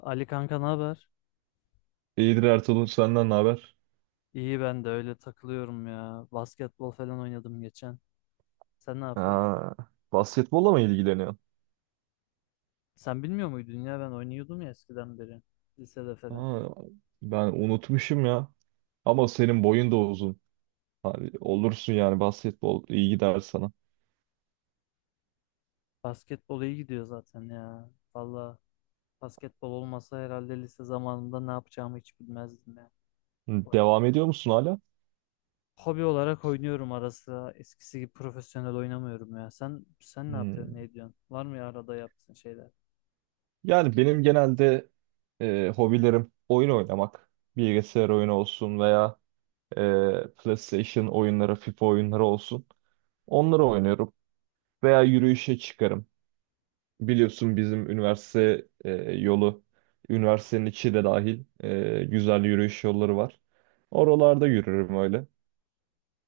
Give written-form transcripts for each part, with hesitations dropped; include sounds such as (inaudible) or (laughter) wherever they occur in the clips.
Ali kanka, ne haber? İyidir Ertuğrul senden ne haber? İyi, ben de öyle takılıyorum ya. Basketbol falan oynadım geçen. Sen ne yapıyorsun? Ha, Basketbolla mı ilgileniyorsun? Sen bilmiyor muydun ya, ben oynuyordum ya eskiden beri. Lisede falan. Aa, Ben unutmuşum ya. Ama senin boyun da uzun. Hani olursun yani basketbol iyi gider sana. Basketbol iyi gidiyor zaten ya. Valla basketbol olmasa herhalde lise zamanında ne yapacağımı hiç bilmezdim ya. Hı, Devam ediyor musun hala? Hobi olarak oynuyorum ara sıra. Eskisi gibi profesyonel oynamıyorum ya. Sen ne yapıyorsun? Hmm. Ne ediyorsun? Var mı ya arada yaptığın şeyler? Yani benim genelde hobilerim oyun oynamak. Bilgisayar oyunu olsun veya e, PlayStation oyunları, FIFA oyunları olsun. Onları oynuyorum. Veya yürüyüşe çıkarım. Biliyorsun bizim üniversite yolu, üniversitenin içi de dahil güzel yürüyüş yolları var. Oralarda yürürüm öyle.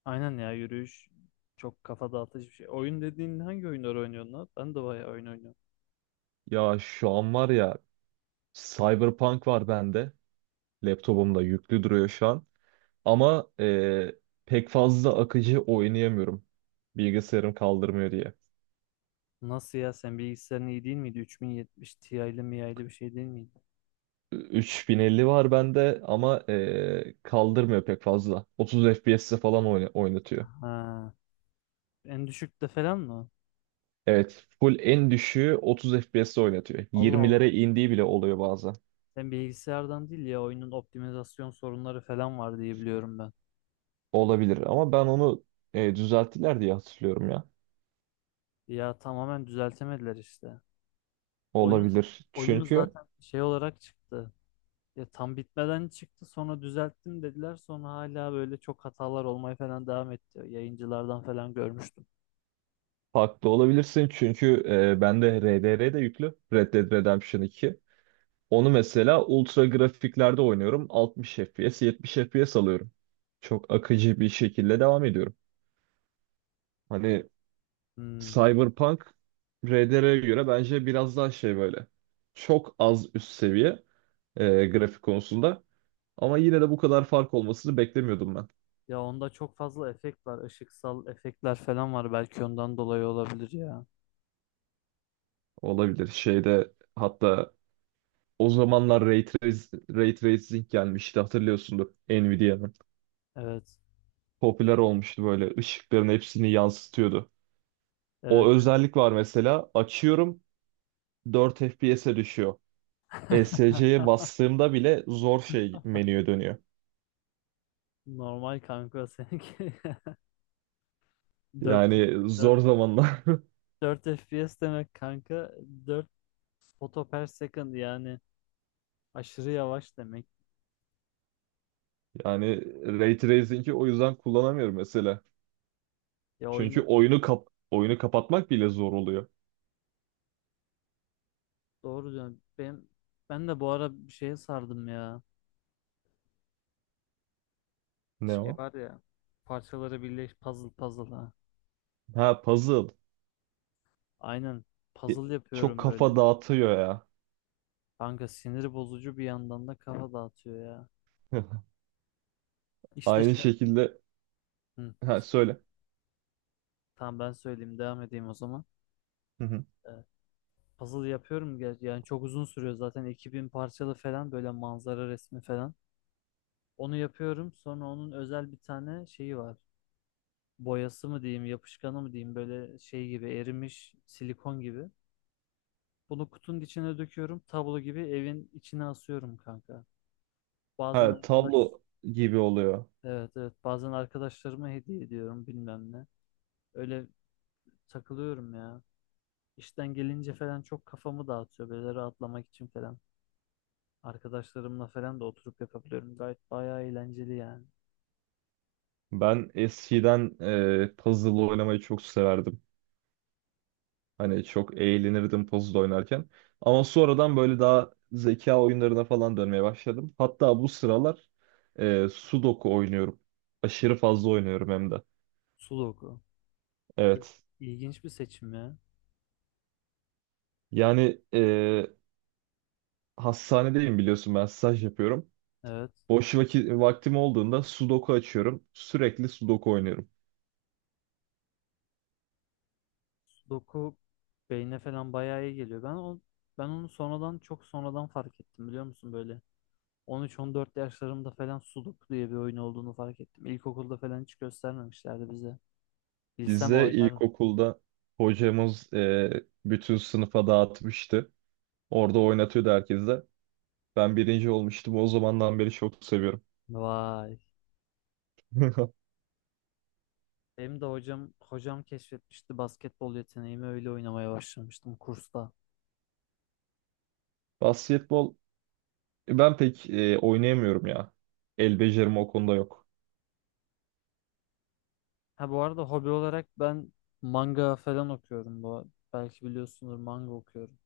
Aynen ya, yürüyüş çok kafa dağıtıcı bir şey. Oyun dediğin hangi oyunları oynuyorsun lan? Ben de bayağı oyun oynuyorum. Ya şu an var ya, Cyberpunk var bende. Laptopumda yüklü duruyor şu an. Ama pek fazla akıcı oynayamıyorum. Bilgisayarım kaldırmıyor diye. Nasıl ya, sen bilgisayarın iyi değil miydi? 3070 Ti'li miya'lı bir şey değil miydi? 3050 var bende ama kaldırmıyor pek fazla. 30 FPS'te falan oynatıyor. Ha. En düşükte falan mı? Evet, full en düşüğü 30 FPS'te oynatıyor. Allah Allah. 20'lere indiği bile oluyor bazen. Sen bilgisayardan değil ya, oyunun optimizasyon sorunları falan var diye biliyorum ben. Olabilir ama ben onu düzelttiler diye hatırlıyorum ya. Ya tamamen düzeltemediler işte. Oyun Olabilir. oyun Çünkü zaten şey olarak çıktı. Ya tam bitmeden çıktı, sonra düzelttim dediler, sonra hala böyle çok hatalar olmaya falan devam etti. Yayıncılardan falan görmüştüm. farklı olabilirsin. Çünkü bende RDR de yüklü. Red Dead Redemption 2. Onu mesela ultra grafiklerde oynuyorum. 60 FPS, 70 FPS alıyorum. Çok akıcı bir şekilde devam ediyorum. Hani Hmm. Cyberpunk RDR'ye göre bence biraz daha şey böyle. Çok az üst seviye. Grafik konusunda. Ama yine de bu kadar fark olmasını beklemiyordum ben. Ya onda çok fazla efekt var. Işıksal efektler falan var. Belki ondan dolayı olabilir ya. Olabilir. Şeyde hatta o zamanlar Ray Tracing gelmişti, hatırlıyorsundur Nvidia'nın. Evet. Popüler olmuştu böyle, ışıkların hepsini yansıtıyordu. O Evet. özellik var mesela, açıyorum 4 FPS'e düşüyor. (laughs) ESC'ye bastığımda bile zor şey menüye dönüyor. Normal kanka seninki. (laughs) 4 Yani 4 zor zamanlar. (laughs) 4 FPS demek kanka. 4 foto per second yani aşırı yavaş demek. Yani Ray Tracing'i o yüzden kullanamıyorum mesela. Ya Çünkü oyunda oyunu kapatmak bile zor oluyor. doğru diyorsun. Ben de bu ara bir şeye sardım ya. Ne Şey o? var ya. Parçaları birleş, puzzle, ha. Ha, puzzle. Aynen. E, Puzzle çok yapıyorum böyle. kafa dağıtıyor ya. Kanka sinir bozucu, bir yandan da kafa dağıtıyor ya. (laughs) İşte Aynı şey... şekilde Hı, ha, söyle. söyle. Tamam, ben söyleyeyim, devam edeyim o zaman. Hı hı. Ee, puzzle yapıyorum yani çok uzun sürüyor zaten, 2000 parçalı falan, böyle manzara resmi falan. Onu yapıyorum, sonra onun özel bir tane şeyi var. Boyası mı diyeyim, yapışkanı mı diyeyim, böyle şey gibi, erimiş silikon gibi. Bunu kutunun içine döküyorum, tablo gibi evin içine asıyorum kanka. Bazen Ha, arkadaş, tablo gibi oluyor. evet evet, bazen arkadaşlarıma hediye ediyorum, bilmem ne. Öyle takılıyorum ya. İşten gelince falan çok kafamı dağıtıyor, böyle rahatlamak için falan. Arkadaşlarımla falan da oturup yapabiliyorum. Gayet bayağı eğlenceli yani. Ben eskiden puzzle oynamayı çok severdim. Hani çok eğlenirdim puzzle oynarken. Ama sonradan böyle daha zeka oyunlarına falan dönmeye başladım. Hatta bu sıralar Sudoku oynuyorum. Aşırı fazla oynuyorum hem de. Sudoku. İ- Evet. İlginç bir seçim ya. Yani hastanedeyim, biliyorsun ben staj yapıyorum. Evet. Vaktim olduğunda sudoku açıyorum. Sürekli sudoku oynuyorum. Sudoku beyne falan bayağı iyi geliyor. Ben onu sonradan, çok sonradan fark ettim, biliyor musun, böyle. 13-14 yaşlarımda falan Sudoku diye bir oyun olduğunu fark ettim. İlkokulda falan hiç göstermemişlerdi bize. Bilsem Bize oynardım. ilkokulda hocamız bütün sınıfa dağıtmıştı. Orada oynatıyordu herkese. Ben birinci olmuştum. O zamandan beri çok seviyorum. Vay. (laughs) Benim de hocam keşfetmişti basketbol yeteneğimi, öyle oynamaya başlamıştım kursta. Basketbol ben pek oynayamıyorum ya. El becerim o konuda yok. Ha, bu arada hobi olarak ben manga falan okuyorum bu. Belki biliyorsundur, manga okuyorum.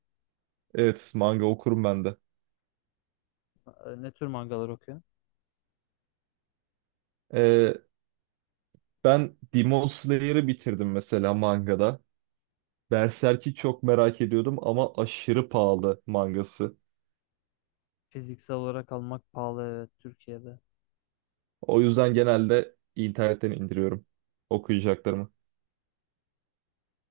Evet, manga okurum ben de. Ne tür mangalar okuyorum? E, Ben Demon Slayer'ı bitirdim mesela mangada. Berserk'i çok merak ediyordum ama aşırı pahalı mangası. Fiziksel olarak almak pahalı, evet, Türkiye'de. O yüzden genelde internetten indiriyorum okuyacaklarımı.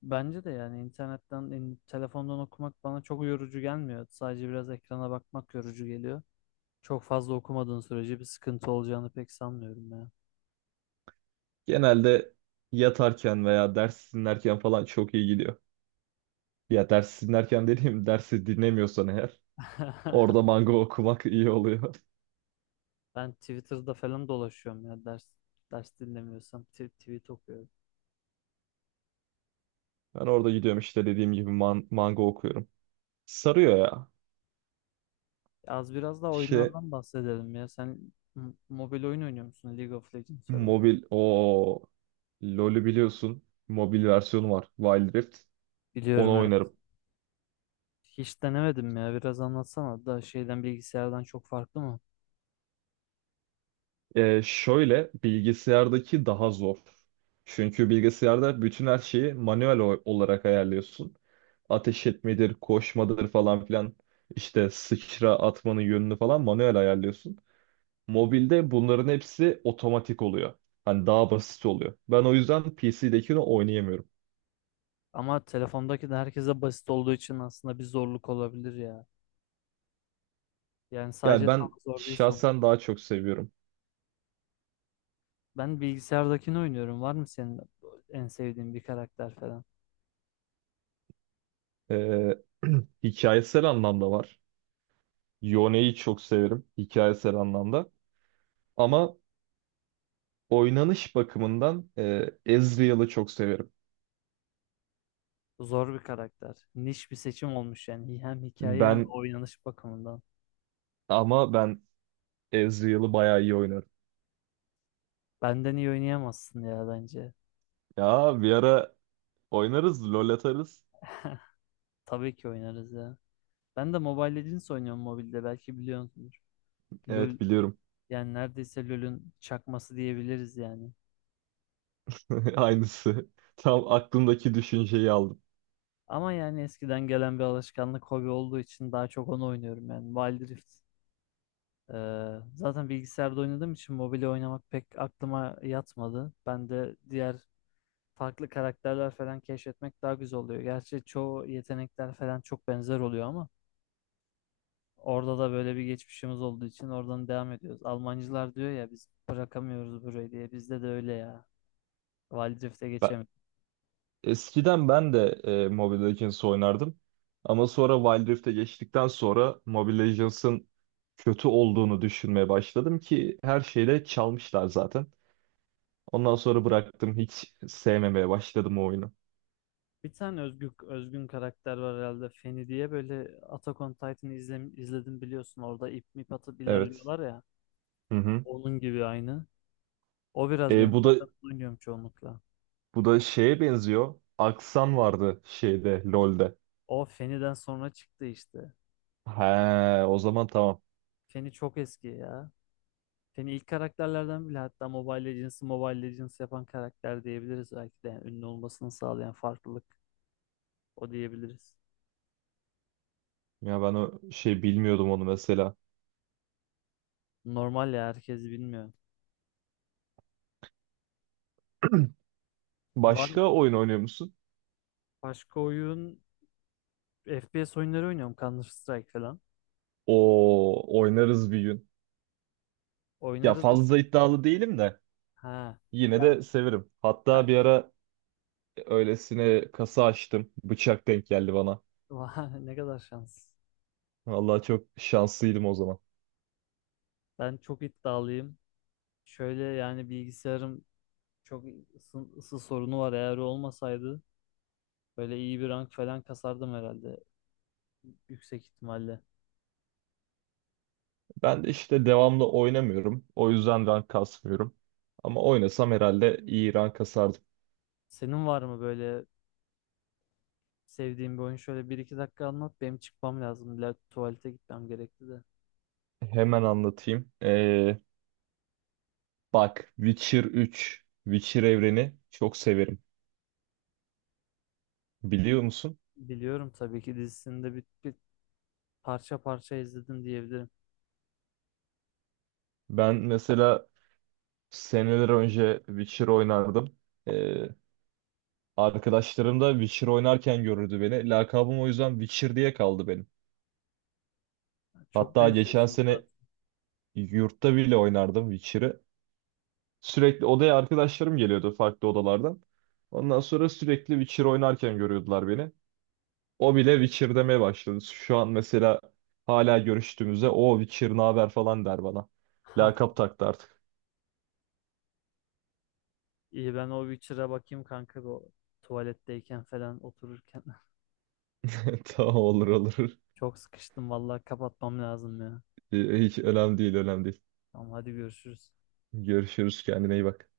Bence de yani internetten, telefondan okumak bana çok yorucu gelmiyor. Sadece biraz ekrana bakmak yorucu geliyor. Çok fazla okumadığın sürece bir sıkıntı olacağını pek sanmıyorum ya. Genelde yatarken veya ders dinlerken falan çok iyi gidiyor. Ya ders dinlerken dediğim, dersi dinlemiyorsan eğer (laughs) orada manga okumak iyi oluyor. (laughs) Ben Twitter'da falan dolaşıyorum ya, ders dinlemiyorsam tweet okuyorum. Ben orada gidiyorum işte, dediğim gibi manga okuyorum. Sarıyor ya. Az biraz da İşte oyunlardan bahsedelim ya. Sen mobil oyun oynuyor musun? League of Legends falan. mobil o LoL'ü biliyorsun. Mobil versiyonu var, Wild Rift. Biliyorum, Onu evet. oynarım. Hiç denemedim ya. Biraz anlatsana da, şeyden, bilgisayardan çok farklı mı? Şöyle, bilgisayardaki daha zor. Çünkü bilgisayarda bütün her şeyi manuel olarak ayarlıyorsun. Ateş etmedir, koşmadır falan filan. İşte sıçra atmanın yönünü falan manuel ayarlıyorsun. Mobilde bunların hepsi otomatik oluyor. Hani daha basit oluyor. Ben o yüzden PC'dekini oynayamıyorum. Ama telefondaki de herkese basit olduğu için aslında bir zorluk olabilir ya. Yani Yani sadece sana ben zor değil son. şahsen daha çok seviyorum. Ben bilgisayardakini oynuyorum. Var mı senin en sevdiğin bir karakter falan? Ee, (clears throat) hikayesel anlamda var. Yone'yi çok severim hikayesel anlamda. Ama oynanış bakımından Ezreal'ı çok severim. Zor bir karakter. Niş bir seçim olmuş yani. Hem hikaye hem Ben oynanış bakımından. ama ben Ezreal'ı bayağı iyi oynarım. Benden iyi oynayamazsın ya bence. Ya bir ara oynarız, LoL atarız. Tabii ki oynarız ya. Ben de Mobile Legends oynuyorum mobilde. Belki biliyorsunuz. LoL, Evet, biliyorum. yani neredeyse LoL'ün çakması diyebiliriz yani. (laughs) Aynısı. Tam aklımdaki düşünceyi aldım. Ama yani eskiden gelen bir alışkanlık, hobi olduğu için daha çok onu oynuyorum yani. Wild Rift. Ee, zaten bilgisayarda oynadığım için mobile oynamak pek aklıma yatmadı. Ben de diğer farklı karakterler falan keşfetmek daha güzel oluyor. Gerçi çoğu yetenekler falan çok benzer oluyor, ama orada da böyle bir geçmişimiz olduğu için oradan devam ediyoruz. Almancılar diyor ya biz bırakamıyoruz burayı diye. Bizde de öyle ya. Valdrift'e Ben, geçemedik. Eskiden ben de Mobile Legends oynardım. Ama sonra Wild Rift'e geçtikten sonra Mobile Legends'ın kötü olduğunu düşünmeye başladım, ki her şeyle çalmışlar zaten. Ondan sonra bıraktım. Hiç sevmemeye başladım o oyunu. Bir tane özgün karakter var herhalde, Feni diye, böyle Attack on Titan'ı izledim biliyorsun, orada ip mip atıp Evet. ilerliyorlar ya, Hı hı. onun gibi aynı. O biraz E, benim, bu da zaten oynuyorum çoğunlukla. Bu da şeye benziyor. Aksan vardı şeyde, LoL'de. O Feni'den sonra çıktı işte. He, o zaman tamam. Feni çok eski ya. Seni ilk karakterlerden bile, hatta Mobile Legends'ı Mobile Legends yapan karakter diyebiliriz belki de. Yani ünlü olmasını sağlayan farklılık o diyebiliriz. Ya ben o şey bilmiyordum onu mesela. Normal ya, herkes bilmiyor. (clears throat) Var mı Başka oyun oynuyor musun? başka oyun? FPS oyunları oynuyorum, Counter Strike falan. O oynarız bir gün. Ya Oynarız da. fazla iddialı değilim de Ha. yine Ben. de severim. Hatta ben- bir ara öylesine kasa açtım. Bıçak denk geldi bana. (laughs) Vah, ne kadar şans. Vallahi çok şanslıydım o zaman. Ben çok iddialıyım. Şöyle yani bilgisayarım çok ısı sorunu var. Eğer olmasaydı böyle iyi bir rank falan kasardım herhalde. Yüksek ihtimalle. Ben de işte devamlı oynamıyorum. O yüzden rank kasmıyorum. Ama oynasam herhalde iyi rank kasardım. Senin var mı böyle sevdiğim bir oyun, şöyle bir iki dakika anlat. Benim çıkmam lazım. İlla tuvalete gitmem gerekti de. Hemen anlatayım. Bak, Witcher 3, Witcher evreni çok severim. Biliyor musun? Biliyorum tabii ki, dizisini de bir, bir parça parça izledim diyebilirim. Ben mesela seneler önce Witcher oynardım. Ee, arkadaşlarım da Witcher oynarken görürdü beni. Lakabım o yüzden Witcher diye kaldı benim. Çok Hatta geçen benziyorsunuz sene zaten. yurtta bile oynardım Witcher'ı. Sürekli odaya arkadaşlarım geliyordu farklı odalardan. Ondan sonra sürekli Witcher oynarken görüyordular beni. O bile Witcher demeye başladı. Şu an mesela hala görüştüğümüzde o Witcher ne haber falan der bana. Ha, Lakap taktı artık. iyi, ben o Witcher'a bakayım kanka, bu o tuvaletteyken falan otururken. (laughs) (laughs) Tamam, olur olur. Çok sıkıştım vallahi, kapatmam lazım ya. Hiç önemli değil, önemli değil. Tamam, hadi görüşürüz. Görüşürüz, kendine iyi bak.